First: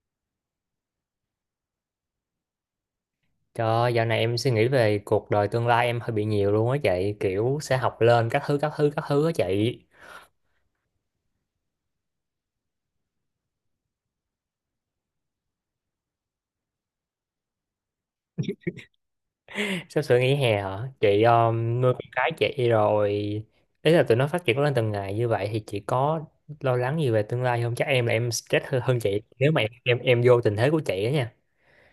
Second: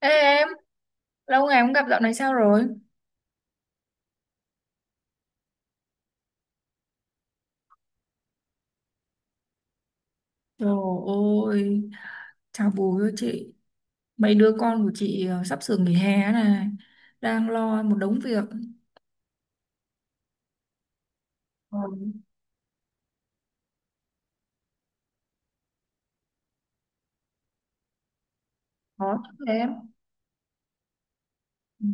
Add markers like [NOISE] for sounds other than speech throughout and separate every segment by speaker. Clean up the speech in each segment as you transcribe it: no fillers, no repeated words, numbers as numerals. Speaker 1: Ê em, lâu ngày không gặp dạo này sao rồi?
Speaker 2: Trời ơi, dạo này em suy nghĩ về cuộc đời tương lai em hơi bị nhiều luôn á chị, kiểu sẽ học lên các thứ các thứ các thứ á chị.
Speaker 1: Trời ơi, chào bùi ơi chị. Mấy đứa con của chị sắp sửa nghỉ hè này, đang lo một đống việc.
Speaker 2: Sắp sửa nghỉ hè hả chị?
Speaker 1: Ừ,
Speaker 2: Nuôi con cái chị rồi, ý là tụi nó phát triển lên từng ngày như vậy thì chị có lo lắng gì về tương lai không? Chắc em là em stress hơn
Speaker 1: khó
Speaker 2: chị
Speaker 1: lắm
Speaker 2: nếu mà em
Speaker 1: em.
Speaker 2: em, em vô tình thế của chị á nha.
Speaker 1: Ừ.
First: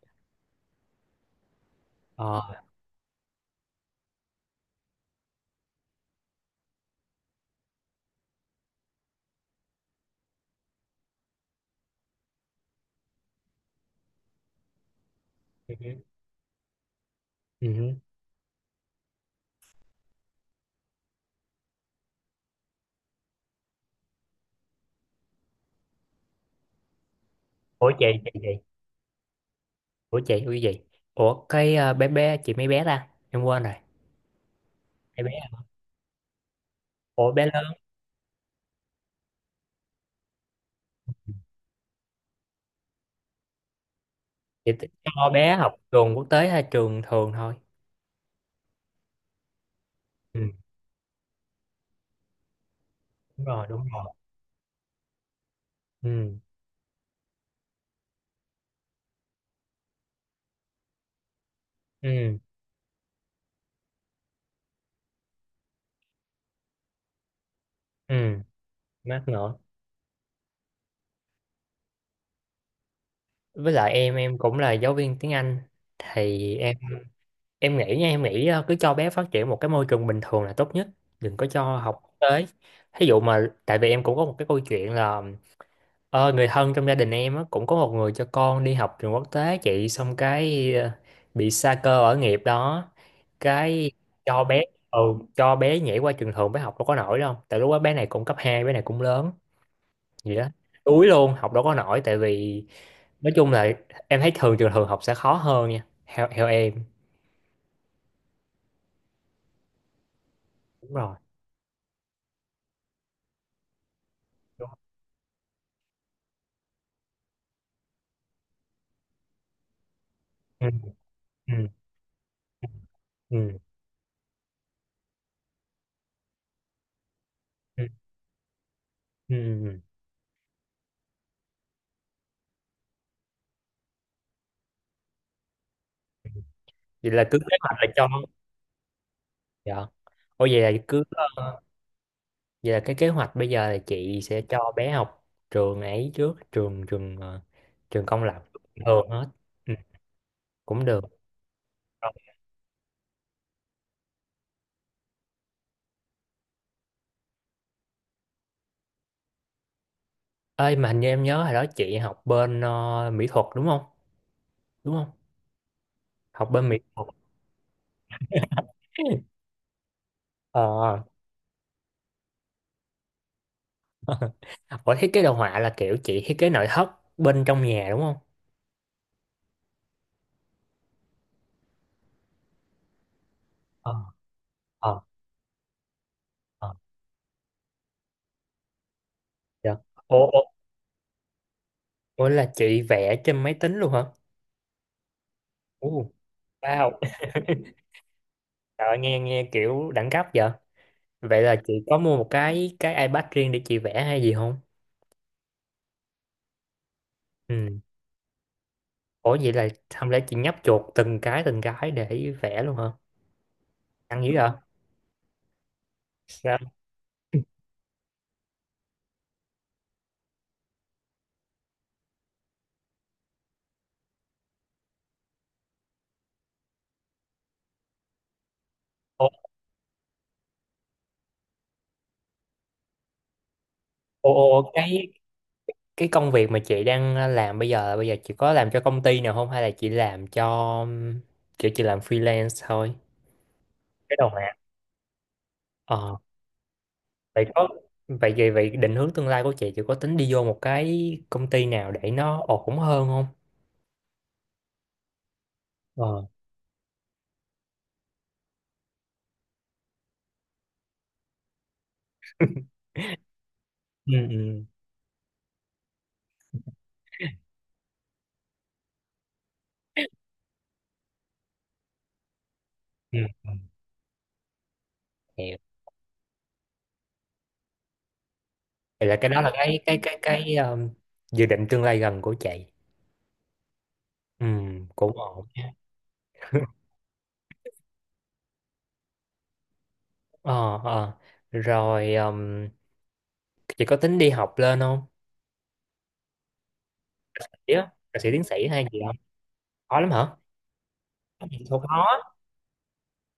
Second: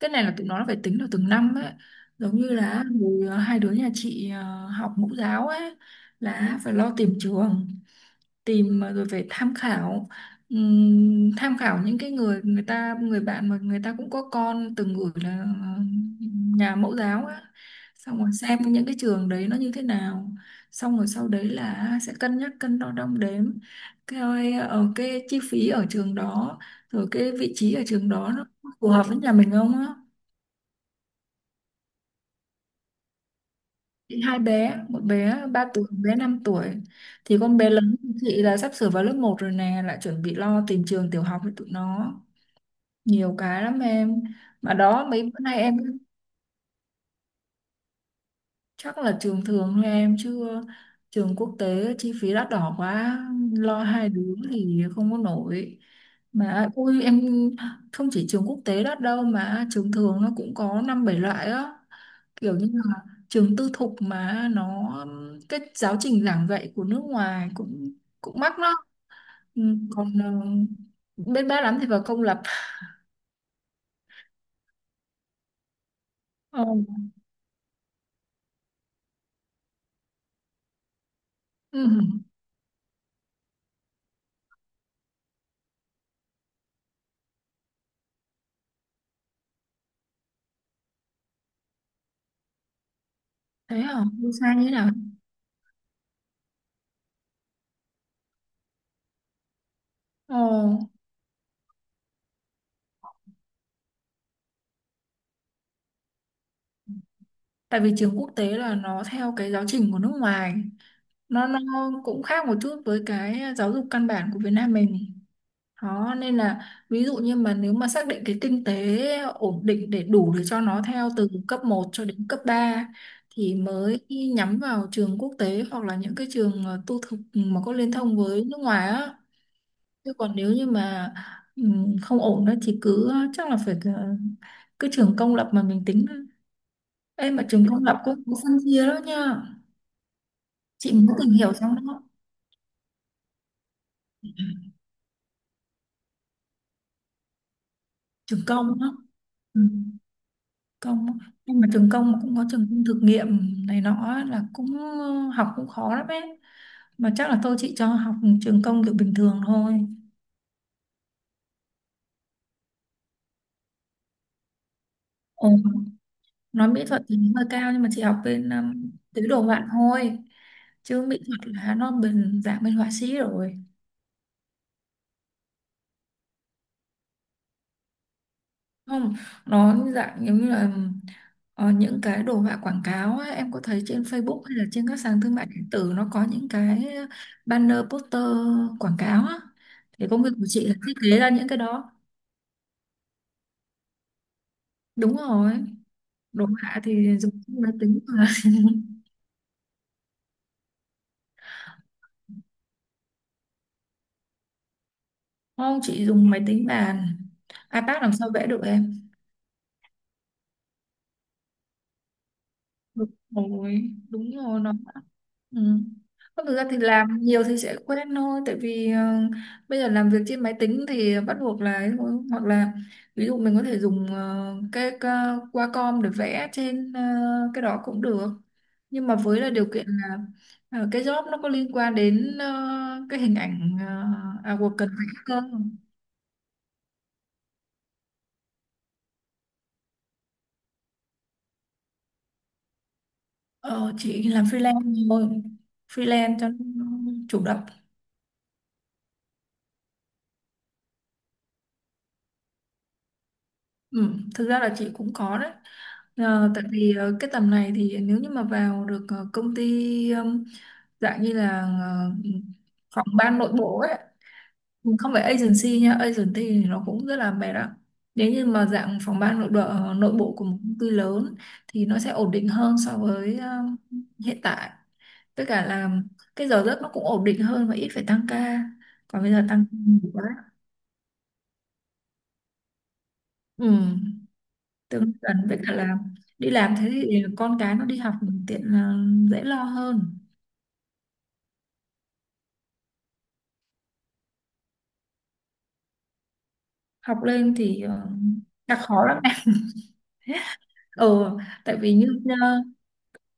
Speaker 1: Cái này là tụi nó phải tính được từng năm ấy. Giống như
Speaker 2: ờ.
Speaker 1: là hồi, hai đứa nhà chị học mẫu giáo ấy, là phải lo tìm trường, tìm mà rồi phải tham khảo, tham khảo những cái người người ta, người bạn mà người ta cũng có con từng gửi là
Speaker 2: ừ.
Speaker 1: nhà mẫu giáo á,
Speaker 2: ừ.
Speaker 1: xong rồi xem những cái trường đấy nó như thế nào, xong rồi sau đấy là sẽ cân nhắc, cân đo đong đếm cái ở cái chi phí ở trường đó, rồi cái vị trí ở
Speaker 2: ủa chị
Speaker 1: trường đó
Speaker 2: chị
Speaker 1: nó
Speaker 2: chị
Speaker 1: phù hợp với nhà mình không á.
Speaker 2: Ủa gì. Ủa cái bé bé chị, mấy bé ta em quên rồi.
Speaker 1: Hai bé, một
Speaker 2: Mấy bé
Speaker 1: bé
Speaker 2: à?
Speaker 1: 3 tuổi, một bé 5 tuổi,
Speaker 2: Ủa
Speaker 1: thì
Speaker 2: bé
Speaker 1: con
Speaker 2: lớn.
Speaker 1: bé lớn của chị là sắp sửa vào lớp một rồi nè, lại chuẩn bị lo tìm trường tiểu học cho tụi nó. Nhiều cái lắm em, mà đó mấy
Speaker 2: Cho
Speaker 1: bữa
Speaker 2: bé
Speaker 1: nay
Speaker 2: học
Speaker 1: em
Speaker 2: trường quốc tế hay trường thường thôi?
Speaker 1: chắc là trường thường thôi em,
Speaker 2: Ừ.
Speaker 1: chứ trường quốc tế chi phí đắt đỏ quá,
Speaker 2: Đúng rồi,
Speaker 1: lo
Speaker 2: đúng rồi.
Speaker 1: hai đứa thì không có nổi.
Speaker 2: Ừ.
Speaker 1: Mà ui em, không chỉ trường quốc tế đắt đâu mà trường thường nó cũng có năm bảy loại á,
Speaker 2: Ừ.
Speaker 1: kiểu như là trường tư thục mà nó cái giáo trình giảng dạy của nước ngoài cũng
Speaker 2: Ừ.
Speaker 1: cũng mắc đó.
Speaker 2: Mát nữa.
Speaker 1: Ừ, còn bên ba lắm thì vào công lập.
Speaker 2: Với lại em cũng là giáo viên tiếng Anh, thì
Speaker 1: Ồ,
Speaker 2: em. Em nghĩ nha, em nghĩ cứ cho bé phát triển một cái môi trường bình thường là tốt nhất, đừng có cho
Speaker 1: ừ,
Speaker 2: học quốc tế. Thí dụ mà, tại vì em cũng có một cái câu chuyện là, người thân trong gia đình em á, cũng có một người cho con đi học trường quốc tế chị, xong cái bị sa cơ ở nghiệp đó.
Speaker 1: thế
Speaker 2: Cái
Speaker 1: hả? Đi
Speaker 2: cho
Speaker 1: sai
Speaker 2: bé.
Speaker 1: như thế nào?
Speaker 2: Ừ, cho bé nhảy qua trường thường, bé học đâu có nổi đâu, tại lúc đó bé này cũng cấp hai, bé này cũng lớn gì
Speaker 1: Ồ,
Speaker 2: đó. Đuối luôn, học đâu có nổi, tại vì nói chung là em thấy thường trường thường học sẽ khó hơn nha, theo theo em.
Speaker 1: tại vì trường quốc tế là nó theo cái giáo trình của nước ngoài,
Speaker 2: Đúng rồi.
Speaker 1: nó cũng khác một chút với cái giáo dục căn bản của Việt
Speaker 2: Đúng
Speaker 1: Nam
Speaker 2: rồi.
Speaker 1: mình. Đó, nên là ví dụ như mà nếu mà xác định cái kinh tế ổn định để đủ để cho
Speaker 2: Ừ.
Speaker 1: nó theo từ cấp
Speaker 2: Ừ.
Speaker 1: một cho đến cấp 3 thì
Speaker 2: Ừ.
Speaker 1: mới nhắm vào trường quốc tế, hoặc là những cái trường tư thục mà có
Speaker 2: Ừ.
Speaker 1: liên thông với nước ngoài á.
Speaker 2: Ừ. Ừ.
Speaker 1: Chứ còn nếu như mà không ổn đó thì cứ chắc là phải cứ trường công lập mà mình tính.
Speaker 2: Vậy là
Speaker 1: Em
Speaker 2: cứ
Speaker 1: mà
Speaker 2: kế
Speaker 1: trường
Speaker 2: hoạch
Speaker 1: công
Speaker 2: là
Speaker 1: lập
Speaker 2: cho.
Speaker 1: cũng có phân chia đó nha.
Speaker 2: Dạ. Ôi vậy là
Speaker 1: Chị
Speaker 2: cứ
Speaker 1: mới tìm hiểu
Speaker 2: ờ,
Speaker 1: xong đó,
Speaker 2: vậy là cái kế hoạch bây giờ là chị sẽ cho bé học trường ấy trước, trường trường trường công
Speaker 1: trường
Speaker 2: lập
Speaker 1: công đó.
Speaker 2: thường hết.
Speaker 1: Ừ,
Speaker 2: Ừ, cũng được.
Speaker 1: công á. Nhưng mà trường
Speaker 2: Rồi.
Speaker 1: công cũng có trường công thực nghiệm này nọ á, là cũng học cũng khó lắm ấy, mà chắc là chị cho học trường công kiểu bình thường thôi.
Speaker 2: Ơi mà hình như em nhớ hồi đó chị học bên mỹ thuật đúng không? Đúng không?
Speaker 1: Ồ,
Speaker 2: Học
Speaker 1: nói
Speaker 2: bên mỹ
Speaker 1: mỹ thuật
Speaker 2: thuật.
Speaker 1: thì nó hơi cao, nhưng mà chị học bên tứ đồ
Speaker 2: [LAUGHS]
Speaker 1: họa thôi,
Speaker 2: ờ.
Speaker 1: chứ mỹ thuật là nó bên dạng bên họa sĩ rồi.
Speaker 2: [LAUGHS] Ủa, thiết kế đồ họa là kiểu chị thiết kế nội thất bên trong nhà đúng không?
Speaker 1: Không, nó dạng giống như là những cái đồ họa quảng cáo á, em có thấy
Speaker 2: ờ.
Speaker 1: trên Facebook hay là trên các
Speaker 2: ờ.
Speaker 1: sàn thương mại điện tử nó có những
Speaker 2: ờ.
Speaker 1: cái banner poster quảng cáo á.
Speaker 2: Dạ.
Speaker 1: Thì
Speaker 2: Ủa,
Speaker 1: công việc
Speaker 2: ủa,
Speaker 1: của chị là thiết kế ra những cái đó.
Speaker 2: ủa là chị vẽ trên máy tính luôn hả?
Speaker 1: Đúng rồi,
Speaker 2: Ồ.
Speaker 1: đồ họa
Speaker 2: Wow.
Speaker 1: thì dùng máy
Speaker 2: [LAUGHS]
Speaker 1: tính mà.
Speaker 2: Trời ơi, nghe nghe kiểu đẳng cấp vậy. Vậy là chị có mua một cái iPad riêng để chị vẽ hay gì không?
Speaker 1: [LAUGHS] Không, chị dùng máy tính bàn,
Speaker 2: Ừ.
Speaker 1: iPad làm sao vẽ được em.
Speaker 2: Ủa vậy là không lẽ chị nhấp chuột từng cái để vẽ luôn hả? Ăn
Speaker 1: Đúng
Speaker 2: dữ vậy?
Speaker 1: rồi nó, ừ. Còn thực ra
Speaker 2: Sao?
Speaker 1: thì làm nhiều thì sẽ quen thôi, tại vì bây giờ làm việc trên máy tính thì bắt buộc là ấy thôi. Hoặc là ví dụ mình có thể dùng cái Wacom để vẽ trên cái đó cũng được, nhưng mà
Speaker 2: Ủa,
Speaker 1: với là điều kiện là cái job nó có liên quan đến cái hình ảnh
Speaker 2: ủa, ủa,
Speaker 1: cần vẽ cơ.
Speaker 2: cái công việc mà chị đang làm bây giờ, bây giờ chị có làm cho công ty nào không, hay là chị làm cho, kiểu chị làm freelance thôi?
Speaker 1: Ờ,
Speaker 2: Cái
Speaker 1: chị
Speaker 2: đầu mà.
Speaker 1: làm freelance thôi,
Speaker 2: ờ.
Speaker 1: freelance cho nó chủ
Speaker 2: Vậy
Speaker 1: động.
Speaker 2: có, vậy vậy vậy định hướng tương lai của chị có tính đi vô một cái công ty nào để nó ổn hơn không?
Speaker 1: Ừ, thực ra là chị cũng có đấy.
Speaker 2: ờ.
Speaker 1: Tại vì cái tầm này thì nếu như mà vào được công ty dạng như là phòng ban nội bộ ấy,
Speaker 2: Ừ. Ừ.
Speaker 1: không phải agency nha, agency thì nó cũng rất là mệt đó. Nếu như mà dạng phòng ban nội bộ nội bộ của một công ty lớn thì nó sẽ ổn định hơn so
Speaker 2: Ừ.
Speaker 1: với hiện tại, với
Speaker 2: Hiểu.
Speaker 1: cả là cái giờ giấc nó cũng ổn định hơn và ít phải tăng ca,
Speaker 2: Vậy là
Speaker 1: còn
Speaker 2: cái
Speaker 1: bây
Speaker 2: đó
Speaker 1: giờ
Speaker 2: là
Speaker 1: tăng ca
Speaker 2: cái cái
Speaker 1: nhiều
Speaker 2: cái
Speaker 1: quá.
Speaker 2: cái um, dự định tương lai gần của chị.
Speaker 1: Ừ,
Speaker 2: Ừ.
Speaker 1: tương
Speaker 2: Cũng
Speaker 1: gần
Speaker 2: ổn
Speaker 1: với cả
Speaker 2: nha.
Speaker 1: là đi làm thế thì con cái nó đi học tiện, là dễ lo hơn.
Speaker 2: ờ. ờ. Rồi chị có tính đi học lên không?
Speaker 1: Học lên thì
Speaker 2: Dạ. Thạc sĩ tiến sĩ
Speaker 1: đã
Speaker 2: hay gì
Speaker 1: khó
Speaker 2: không?
Speaker 1: lắm em.
Speaker 2: Khó lắm hả?
Speaker 1: [LAUGHS] Ừ, tại
Speaker 2: Không
Speaker 1: vì
Speaker 2: khó.
Speaker 1: như ờ,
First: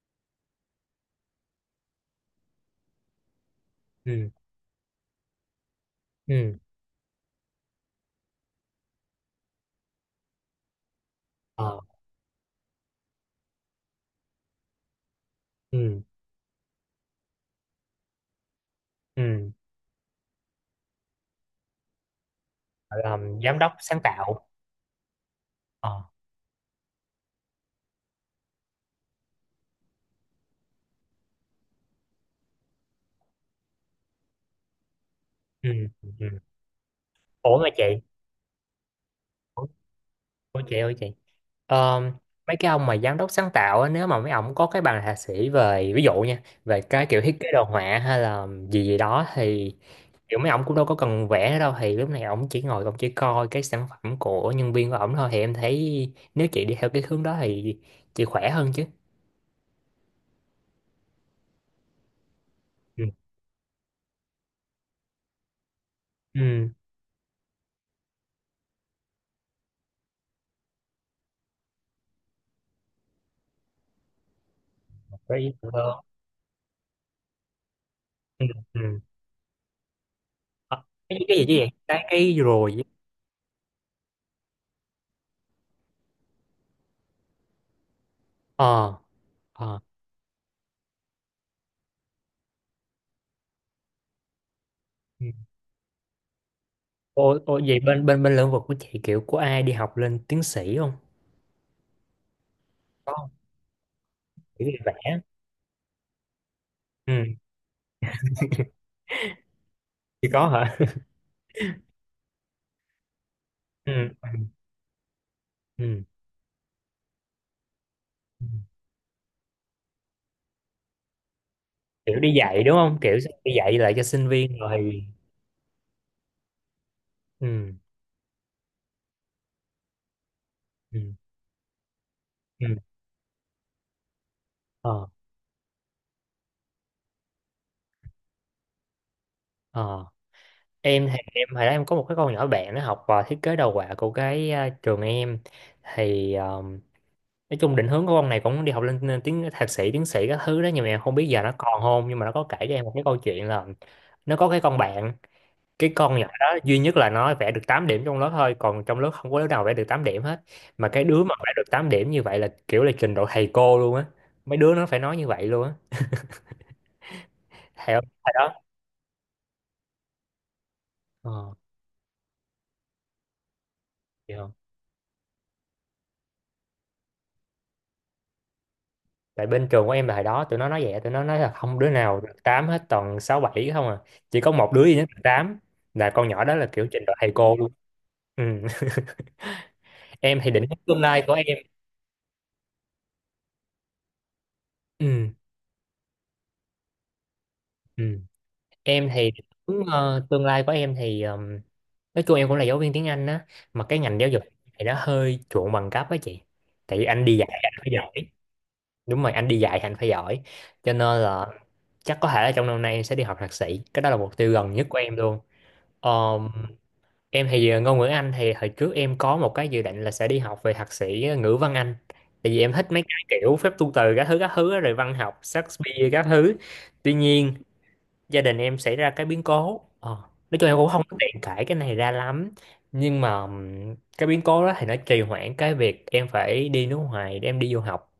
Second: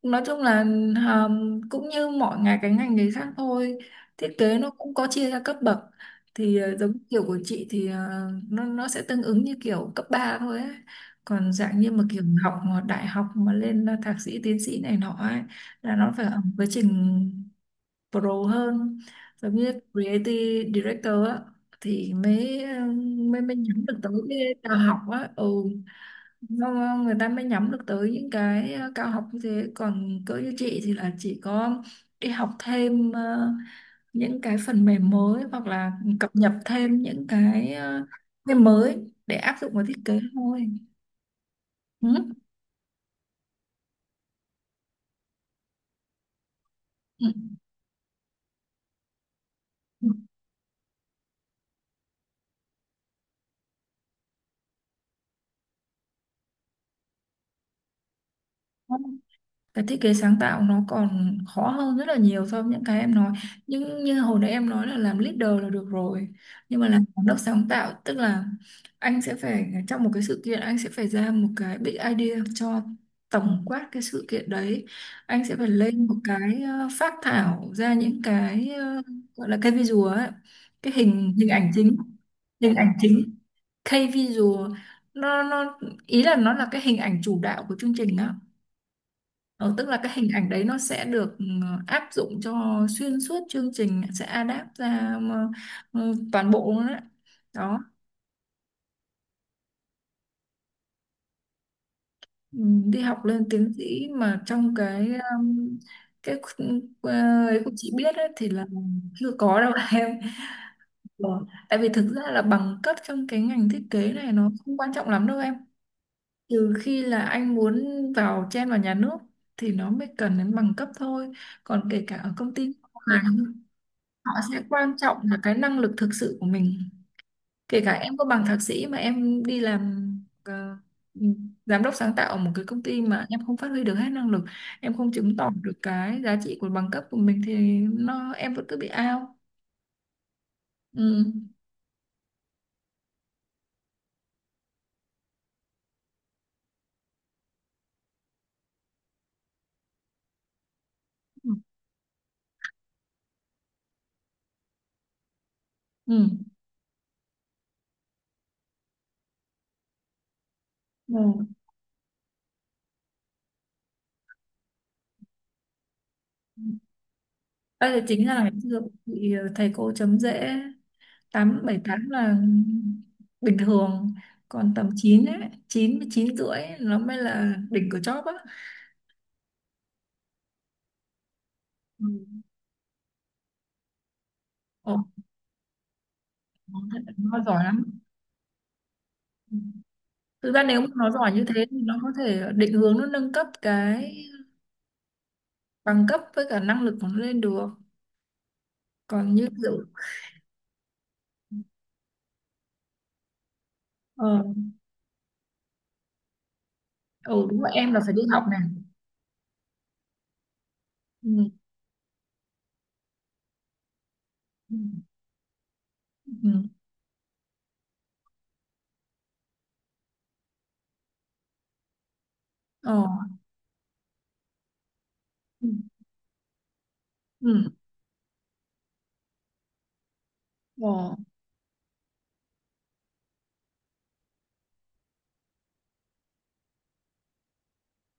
Speaker 1: nói chung là ờ, cũng như mọi ngành, cái ngành nghề khác thôi, thiết
Speaker 2: Ừ.
Speaker 1: kế nó cũng có chia ra cấp bậc,
Speaker 2: Ừ.
Speaker 1: thì giống kiểu của chị thì nó sẽ tương ứng như kiểu cấp 3 thôi ấy. Còn dạng
Speaker 2: ờ.
Speaker 1: như mà kiểu học mà đại học mà lên thạc sĩ tiến sĩ này nọ ấy là
Speaker 2: Ừ.
Speaker 1: nó phải ở một quá trình pro hơn,
Speaker 2: Ừ.
Speaker 1: giống như creative director á, thì mới
Speaker 2: Gọi là
Speaker 1: mới mới
Speaker 2: giám đốc
Speaker 1: nhắm được
Speaker 2: sáng
Speaker 1: tới cái
Speaker 2: tạo.
Speaker 1: cao học á. Ừ,
Speaker 2: ờ.
Speaker 1: nó, người ta mới nhắm được tới những cái cao học như thế, còn cỡ như chị thì là chỉ có đi học thêm những cái phần mềm mới, hoặc
Speaker 2: Ừ.
Speaker 1: là cập
Speaker 2: Ừ.
Speaker 1: nhật thêm những
Speaker 2: ủa mà
Speaker 1: cái
Speaker 2: chị
Speaker 1: cái mới để áp
Speaker 2: ủa
Speaker 1: dụng vào thiết kế
Speaker 2: ủa
Speaker 1: thôi.
Speaker 2: chị ơi chị. Ờ,
Speaker 1: Ừ.
Speaker 2: mấy cái ông mà giám đốc sáng tạo á, nếu mà mấy ông có cái bằng thạc sĩ về, ví dụ nha, về cái kiểu
Speaker 1: Ừ.
Speaker 2: thiết kế đồ họa hay là gì gì đó thì kiểu mấy ông cũng đâu có cần vẽ đâu, thì lúc này ông chỉ ngồi ông chỉ coi cái sản phẩm của nhân viên của ổng thôi, thì em thấy nếu chị đi theo cái hướng đó thì chị khỏe hơn chứ.
Speaker 1: Ừ. Cái thiết kế sáng tạo nó còn khó hơn rất là nhiều so với những cái
Speaker 2: Ừ.
Speaker 1: em nói, nhưng như hồi nãy em nói là làm leader là được rồi,
Speaker 2: Ừ.
Speaker 1: nhưng mà làm giám đốc sáng tạo tức là anh sẽ phải trong một cái sự kiện anh sẽ phải ra một cái big idea cho tổng quát cái sự kiện đấy.
Speaker 2: Có
Speaker 1: Anh
Speaker 2: ý
Speaker 1: sẽ phải
Speaker 2: tưởng hơn.
Speaker 1: lên một cái phác thảo ra những
Speaker 2: Ừ.
Speaker 1: cái
Speaker 2: Ừ.
Speaker 1: gọi là cái visual ấy,
Speaker 2: Ờ,
Speaker 1: cái hình
Speaker 2: cái gì
Speaker 1: hình
Speaker 2: chứ vậy
Speaker 1: ảnh chính,
Speaker 2: cái rồi
Speaker 1: hình
Speaker 2: với-
Speaker 1: ảnh chính, K visual, nó ý là nó là cái hình ảnh chủ đạo của chương trình đó.
Speaker 2: ờ.
Speaker 1: Ờ,
Speaker 2: ờ.
Speaker 1: tức là cái hình ảnh đấy nó sẽ được áp dụng cho xuyên suốt chương trình, sẽ adapt ra
Speaker 2: Ừ.
Speaker 1: ừ, toàn bộ luôn đấy.
Speaker 2: Ô, ô
Speaker 1: Đó,
Speaker 2: vậy bên bên bên lĩnh vực của chị kiểu của ai đi học lên tiến sĩ không?
Speaker 1: ừ, đi
Speaker 2: Có
Speaker 1: học
Speaker 2: không?
Speaker 1: lên tiến sĩ mà
Speaker 2: Kiểu
Speaker 1: trong
Speaker 2: đi
Speaker 1: cái
Speaker 2: vẽ.
Speaker 1: um, cái khu- ờ,
Speaker 2: Ừ.
Speaker 1: ấy của chị biết ấy, thì là
Speaker 2: [LAUGHS]
Speaker 1: chưa có đâu [LAUGHS] em.
Speaker 2: Chỉ có hả?
Speaker 1: Ờ, tại vì thực ra là bằng cấp trong cái ngành thiết kế
Speaker 2: Ừ.
Speaker 1: này nó không quan trọng lắm đâu em.
Speaker 2: Ừ.
Speaker 1: Trừ khi là anh muốn
Speaker 2: Ừ.
Speaker 1: vào, chen vào nhà nước thì nó mới cần đến bằng cấp thôi. Còn kể cả
Speaker 2: Kiểu đi
Speaker 1: ở công
Speaker 2: dạy
Speaker 1: ty
Speaker 2: đúng không, kiểu đi dạy lại cho sinh
Speaker 1: họ
Speaker 2: viên
Speaker 1: sẽ
Speaker 2: rồi
Speaker 1: quan
Speaker 2: thì-
Speaker 1: trọng là cái năng lực thực sự của mình.
Speaker 2: Ừ.
Speaker 1: Kể cả em có bằng thạc sĩ mà em đi làm ờ,
Speaker 2: Ừ.
Speaker 1: giám đốc sáng tạo ở một cái
Speaker 2: Ừ.
Speaker 1: công ty mà em không phát huy được hết năng lực, em
Speaker 2: ờ.
Speaker 1: không chứng tỏ được cái giá trị của bằng cấp của mình thì nó em vẫn cứ bị out.
Speaker 2: ờ. Em thì
Speaker 1: Ừ.
Speaker 2: em hồi đó em có một cái con nhỏ bạn nó học vào thiết kế đồ họa của cái à, trường em, thì nói chung định hướng của con này cũng đi học lên tiếng thạc sĩ tiến sĩ các thứ đó, nhưng mà em không biết giờ
Speaker 1: Ừ.
Speaker 2: nó còn không, nhưng mà nó có kể cho em một cái câu chuyện là nó có cái con bạn, cái con nhỏ
Speaker 1: Ừ.
Speaker 2: đó duy nhất là nó vẽ được 8 điểm trong lớp thôi, còn trong lớp không có đứa nào vẽ được 8 điểm hết. Mà cái đứa mà
Speaker 1: Ừ.
Speaker 2: vẽ được 8 điểm như vậy là kiểu là trình độ thầy cô luôn á, mấy đứa nó phải nói như vậy luôn á,
Speaker 1: Đây
Speaker 2: thầy không
Speaker 1: là chính
Speaker 2: thầy
Speaker 1: là ngày
Speaker 2: đó.
Speaker 1: xưa bị thầy cô chấm dễ,
Speaker 2: ờ.
Speaker 1: 8 7 8 là bình thường,
Speaker 2: Hiểu không?
Speaker 1: còn tầm 9 ấy, 9 9 rưỡi ấy, nó mới là đỉnh của chóp á.
Speaker 2: Tại bên trường của em là hồi đó tụi nó nói vậy, tụi nó nói là không đứa
Speaker 1: Ừ.
Speaker 2: nào được 8 hết, toàn 6 7 không à, chỉ có một đứa
Speaker 1: Ồ.
Speaker 2: duy nhất được 8, là con nhỏ đó là
Speaker 1: Nó
Speaker 2: kiểu
Speaker 1: thật
Speaker 2: trình độ
Speaker 1: là
Speaker 2: thầy
Speaker 1: nó
Speaker 2: cô
Speaker 1: giỏi
Speaker 2: luôn.
Speaker 1: lắm.
Speaker 2: Ừ, em thì
Speaker 1: Thực ra
Speaker 2: định hướng
Speaker 1: nếu mà
Speaker 2: tương
Speaker 1: nó
Speaker 2: lai
Speaker 1: giỏi
Speaker 2: của
Speaker 1: như
Speaker 2: em.
Speaker 1: thế thì nó có thể định hướng nó nâng cấp cái
Speaker 2: Ừ.
Speaker 1: bằng cấp với cả năng lực của nó lên được.
Speaker 2: Ừ. Em thì
Speaker 1: Còn
Speaker 2: định
Speaker 1: như kiểu
Speaker 2: hướng tương lai của em thì nói chung em cũng là giáo viên tiếng Anh á, mà cái ngành giáo
Speaker 1: ờ,
Speaker 2: dục thì nó hơi chuộng bằng cấp á chị, tại vì anh đi dạy
Speaker 1: ừ, đúng rồi
Speaker 2: anh phải
Speaker 1: em là
Speaker 2: giỏi.
Speaker 1: phải đi học này.
Speaker 2: Đúng rồi, anh đi dạy thì anh phải giỏi, cho nên là
Speaker 1: Ừ.
Speaker 2: chắc có thể là trong năm nay em sẽ đi học thạc sĩ, cái đó là mục tiêu gần
Speaker 1: Ừ.
Speaker 2: nhất của em luôn.
Speaker 1: Ừ.
Speaker 2: Em thì ngôn ngữ Anh thì hồi trước em có một cái dự định là sẽ đi học về thạc sĩ ngữ văn Anh. Tại vì em thích
Speaker 1: Ờ.
Speaker 2: mấy cái kiểu phép tu từ các thứ á, rồi văn học
Speaker 1: Ừ.
Speaker 2: Shakespeare các thứ. Tuy nhiên
Speaker 1: Ừ.
Speaker 2: gia đình em xảy ra cái biến cố. Ờ, nói chung em cũng không
Speaker 1: Ờ.
Speaker 2: có tiện cãi cái này ra lắm. Nhưng mà cái biến cố đó thì nó trì hoãn cái việc em phải đi nước ngoài để em đi du học.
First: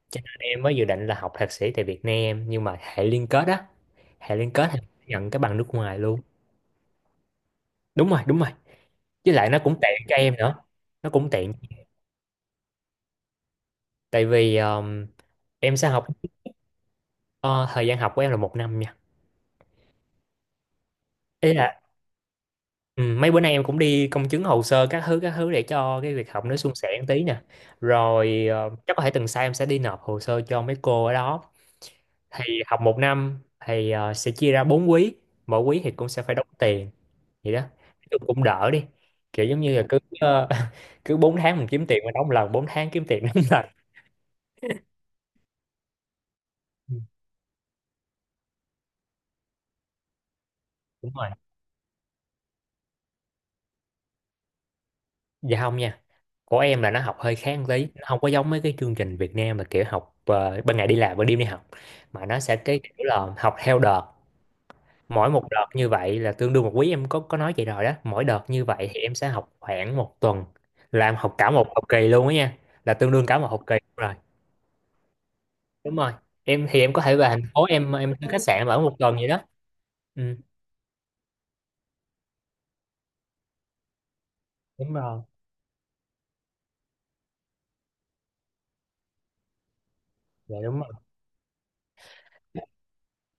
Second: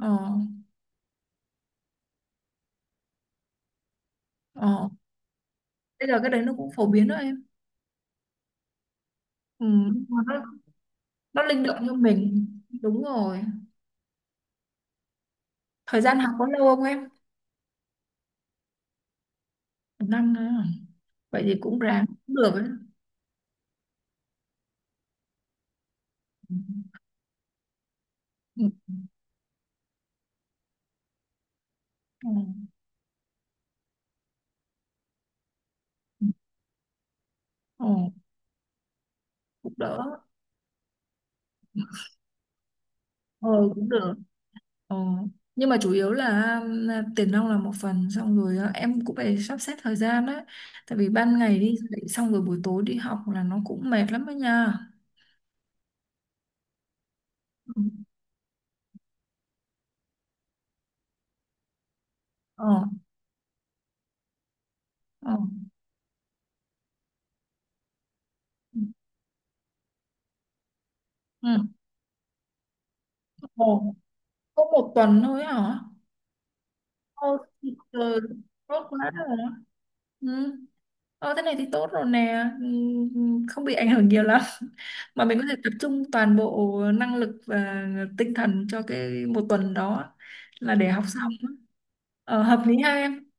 Speaker 1: Ờ.
Speaker 2: Cho nên em mới dự định là học thạc sĩ tại Việt Nam, nhưng mà hệ liên kết á, hệ liên kết thì
Speaker 1: Ờ.
Speaker 2: nhận cái bằng nước ngoài
Speaker 1: Bây giờ
Speaker 2: luôn.
Speaker 1: cái đấy nó cũng phổ biến đó em.
Speaker 2: Đúng rồi, đúng rồi. Với lại nó
Speaker 1: Ừ.
Speaker 2: cũng tiện cho
Speaker 1: Mà
Speaker 2: em
Speaker 1: Nó,
Speaker 2: nữa, nó cũng
Speaker 1: nó
Speaker 2: tiện,
Speaker 1: linh động như mình. Đúng rồi.
Speaker 2: tại vì em sẽ
Speaker 1: Thời
Speaker 2: học
Speaker 1: gian học có lâu không em?
Speaker 2: ờ, thời gian học của em là một năm nha.
Speaker 1: Một năm nữa à? Vậy
Speaker 2: Ý
Speaker 1: thì cũng
Speaker 2: là
Speaker 1: ráng cũng được ấy.
Speaker 2: ừ, mấy bữa nay em cũng đi công chứng hồ sơ các thứ để cho cái việc học
Speaker 1: Ừ.
Speaker 2: nó suôn sẻ một tí nè, rồi
Speaker 1: Ừ.
Speaker 2: chắc có thể tuần sau em sẽ đi nộp hồ sơ cho mấy cô ở đó.
Speaker 1: Ừ.
Speaker 2: Thì học một năm thì sẽ chia ra bốn quý, mỗi quý thì cũng sẽ
Speaker 1: Ừ.
Speaker 2: phải đóng tiền, vậy đó.
Speaker 1: Ừ,
Speaker 2: Nói chung cũng đỡ đi, kiểu giống
Speaker 1: cũng
Speaker 2: như là cứ
Speaker 1: đỡ.
Speaker 2: [LAUGHS] cứ 4 tháng mình kiếm tiền mình đóng một lần, 4 tháng kiếm tiền đóng một
Speaker 1: Ờ,
Speaker 2: lần.
Speaker 1: cũng được. Ờ, nhưng mà chủ yếu là
Speaker 2: Ừ,
Speaker 1: tiền nong là một phần, xong rồi em cũng phải sắp xếp thời gian đấy, tại vì
Speaker 2: đúng rồi.
Speaker 1: ban ngày đi dạy xong rồi buổi tối đi học là nó cũng mệt lắm đó nha.
Speaker 2: Dạ không nha, của em là nó học hơi khác một
Speaker 1: Ừ.
Speaker 2: tí, nó không có giống mấy cái chương trình Việt Nam mà kiểu học ban ngày đi làm ban đêm đi học, mà nó sẽ cái
Speaker 1: Ờ.
Speaker 2: kiểu là học theo đợt. Mỗi
Speaker 1: Ờ.
Speaker 2: một đợt như vậy là tương đương một quý, em có nói vậy rồi đó, mỗi đợt như
Speaker 1: Ừ.
Speaker 2: vậy thì em sẽ học khoảng một tuần, làm học cả
Speaker 1: Ừ.
Speaker 2: một học kỳ luôn á nha, là tương đương cả một học kỳ
Speaker 1: Ồ,
Speaker 2: rồi.
Speaker 1: có một tuần thôi hả?
Speaker 2: Đúng rồi, em thì em có thể về
Speaker 1: Ô,
Speaker 2: thành phố,
Speaker 1: thì
Speaker 2: em
Speaker 1: trời,
Speaker 2: thuê khách sạn ở
Speaker 1: tốt
Speaker 2: một
Speaker 1: quá
Speaker 2: tuần vậy
Speaker 1: rồi
Speaker 2: đó.
Speaker 1: đó.
Speaker 2: Ừ,
Speaker 1: Ừ. Ờ, thế này thì tốt rồi nè. Ừ, ừ, không bị ảnh hưởng nhiều lắm. [LAUGHS]
Speaker 2: đúng rồi.
Speaker 1: Mà mình có thể tập trung toàn bộ năng lực và tinh thần cho cái một tuần đó
Speaker 2: Dạ
Speaker 1: là
Speaker 2: đúng.
Speaker 1: để học xong á. Hợp lý ha em.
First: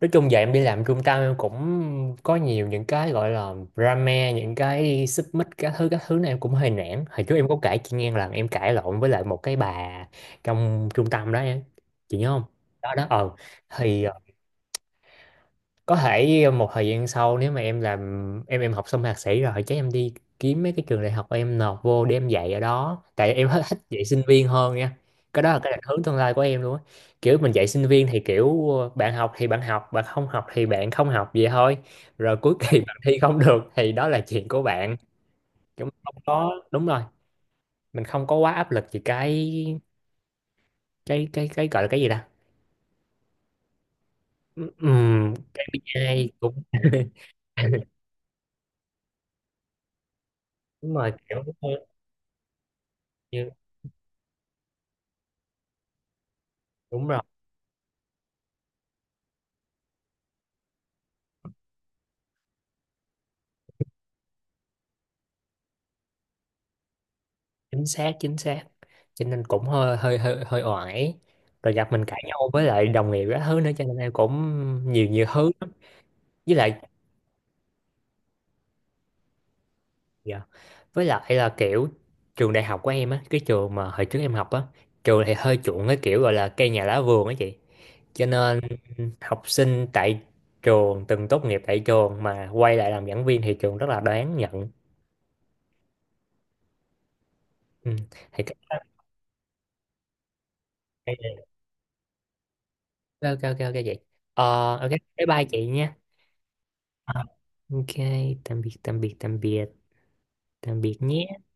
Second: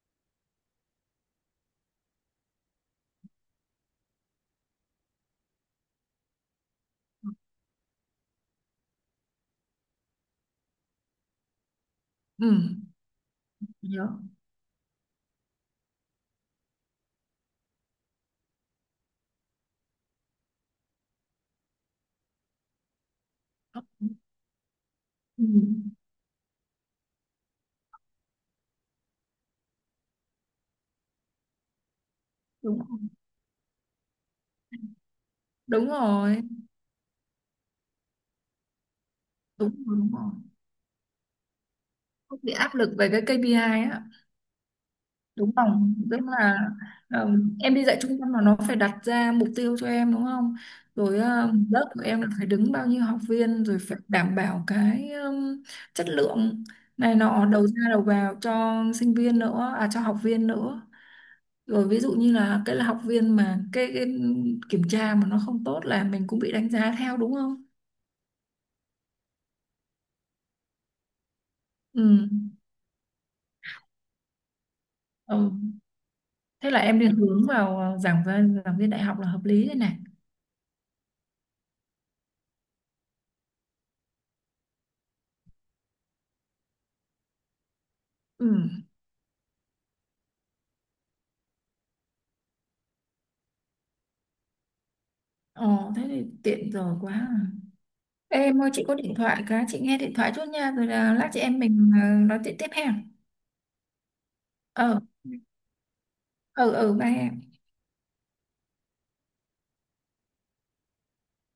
Speaker 2: Nói chung giờ em đi làm trung tâm em cũng có nhiều những cái gọi là drama, những cái xích mích các thứ này, em cũng hơi nản. Hồi trước em có kể chị nghe là em cãi lộn với lại một cái bà trong trung tâm đó em, chị nhớ không?
Speaker 1: Ừ,
Speaker 2: Đó đó. ờ. Thì
Speaker 1: nhớ.
Speaker 2: ờ, có thể một thời gian sau nếu mà em làm, em học xong thạc sĩ rồi chắc em đi kiếm mấy cái trường đại học em nộp vô để em dạy ở đó, tại em [LAUGHS] hết thích dạy sinh viên hơn nha. Cái
Speaker 1: Ừ.
Speaker 2: đó là cái định hướng tương lai của em luôn á, kiểu mình dạy sinh viên thì kiểu bạn học thì bạn học, bạn không học thì bạn không học vậy thôi, rồi cuối
Speaker 1: Đúng
Speaker 2: kỳ [LAUGHS] bạn
Speaker 1: rồi.
Speaker 2: thi không được thì đó là chuyện của bạn.
Speaker 1: Đúng
Speaker 2: Chúng không
Speaker 1: rồi,
Speaker 2: có, đúng rồi, mình không có quá áp lực gì,
Speaker 1: đúng rồi, đúng rồi,
Speaker 2: cái gọi là cái gì ta.
Speaker 1: không bị áp lực về cái KPI á,
Speaker 2: Ừm,
Speaker 1: đúng không, tức
Speaker 2: ai
Speaker 1: là
Speaker 2: cũng [LAUGHS]
Speaker 1: em đi dạy trung tâm là nó phải đặt ra mục tiêu cho em đúng không,
Speaker 2: đúng rồi,
Speaker 1: rồi
Speaker 2: kiểu
Speaker 1: lớp của em là phải đứng bao nhiêu học
Speaker 2: như
Speaker 1: viên, rồi phải đảm bảo cái chất lượng
Speaker 2: đúng
Speaker 1: này
Speaker 2: rồi.
Speaker 1: nọ, đầu ra đầu vào cho sinh viên nữa, à cho học viên nữa, rồi ví dụ như là cái là học viên mà cái kiểm tra mà nó không tốt là mình cũng bị đánh giá theo, đúng không.
Speaker 2: Chính xác, chính xác, cho nên cũng hơi hơi hơi hơi oải, rồi gặp
Speaker 1: Ừ.
Speaker 2: mình cãi nhau với lại đồng nghiệp các thứ nữa, cho nên em cũng nhiều nhiều thứ
Speaker 1: Ừ.
Speaker 2: lắm. Với
Speaker 1: Thế là
Speaker 2: lại.
Speaker 1: em đi hướng vào giảng viên, giảng viên đại học là hợp lý đây này.
Speaker 2: Dạ. Với lại là kiểu trường đại học của em á, cái trường mà hồi trước em học á, trường thì hơi chuộng cái kiểu gọi là cây nhà lá vườn á chị, cho
Speaker 1: Ừ.
Speaker 2: nên học sinh tại trường, từng tốt nghiệp tại trường mà quay lại làm giảng viên thì trường rất là đáng nhận.
Speaker 1: Ồ, thế thì tiện rồi quá à.
Speaker 2: Ừ.
Speaker 1: Ê,
Speaker 2: Thì cái,
Speaker 1: em ơi, chị có điện thoại cái, chị nghe điện thoại chút nha, rồi là lát chị em mình nói chuyện tiếp ha.
Speaker 2: ok ok ok ok chị. ờ. Ok.
Speaker 1: Ờ,
Speaker 2: Bye bye chị nha.
Speaker 1: ừ, ừ, ba em.
Speaker 2: Ok, tạm biệt, tạm biệt, tạm biệt, tạm biệt nhé.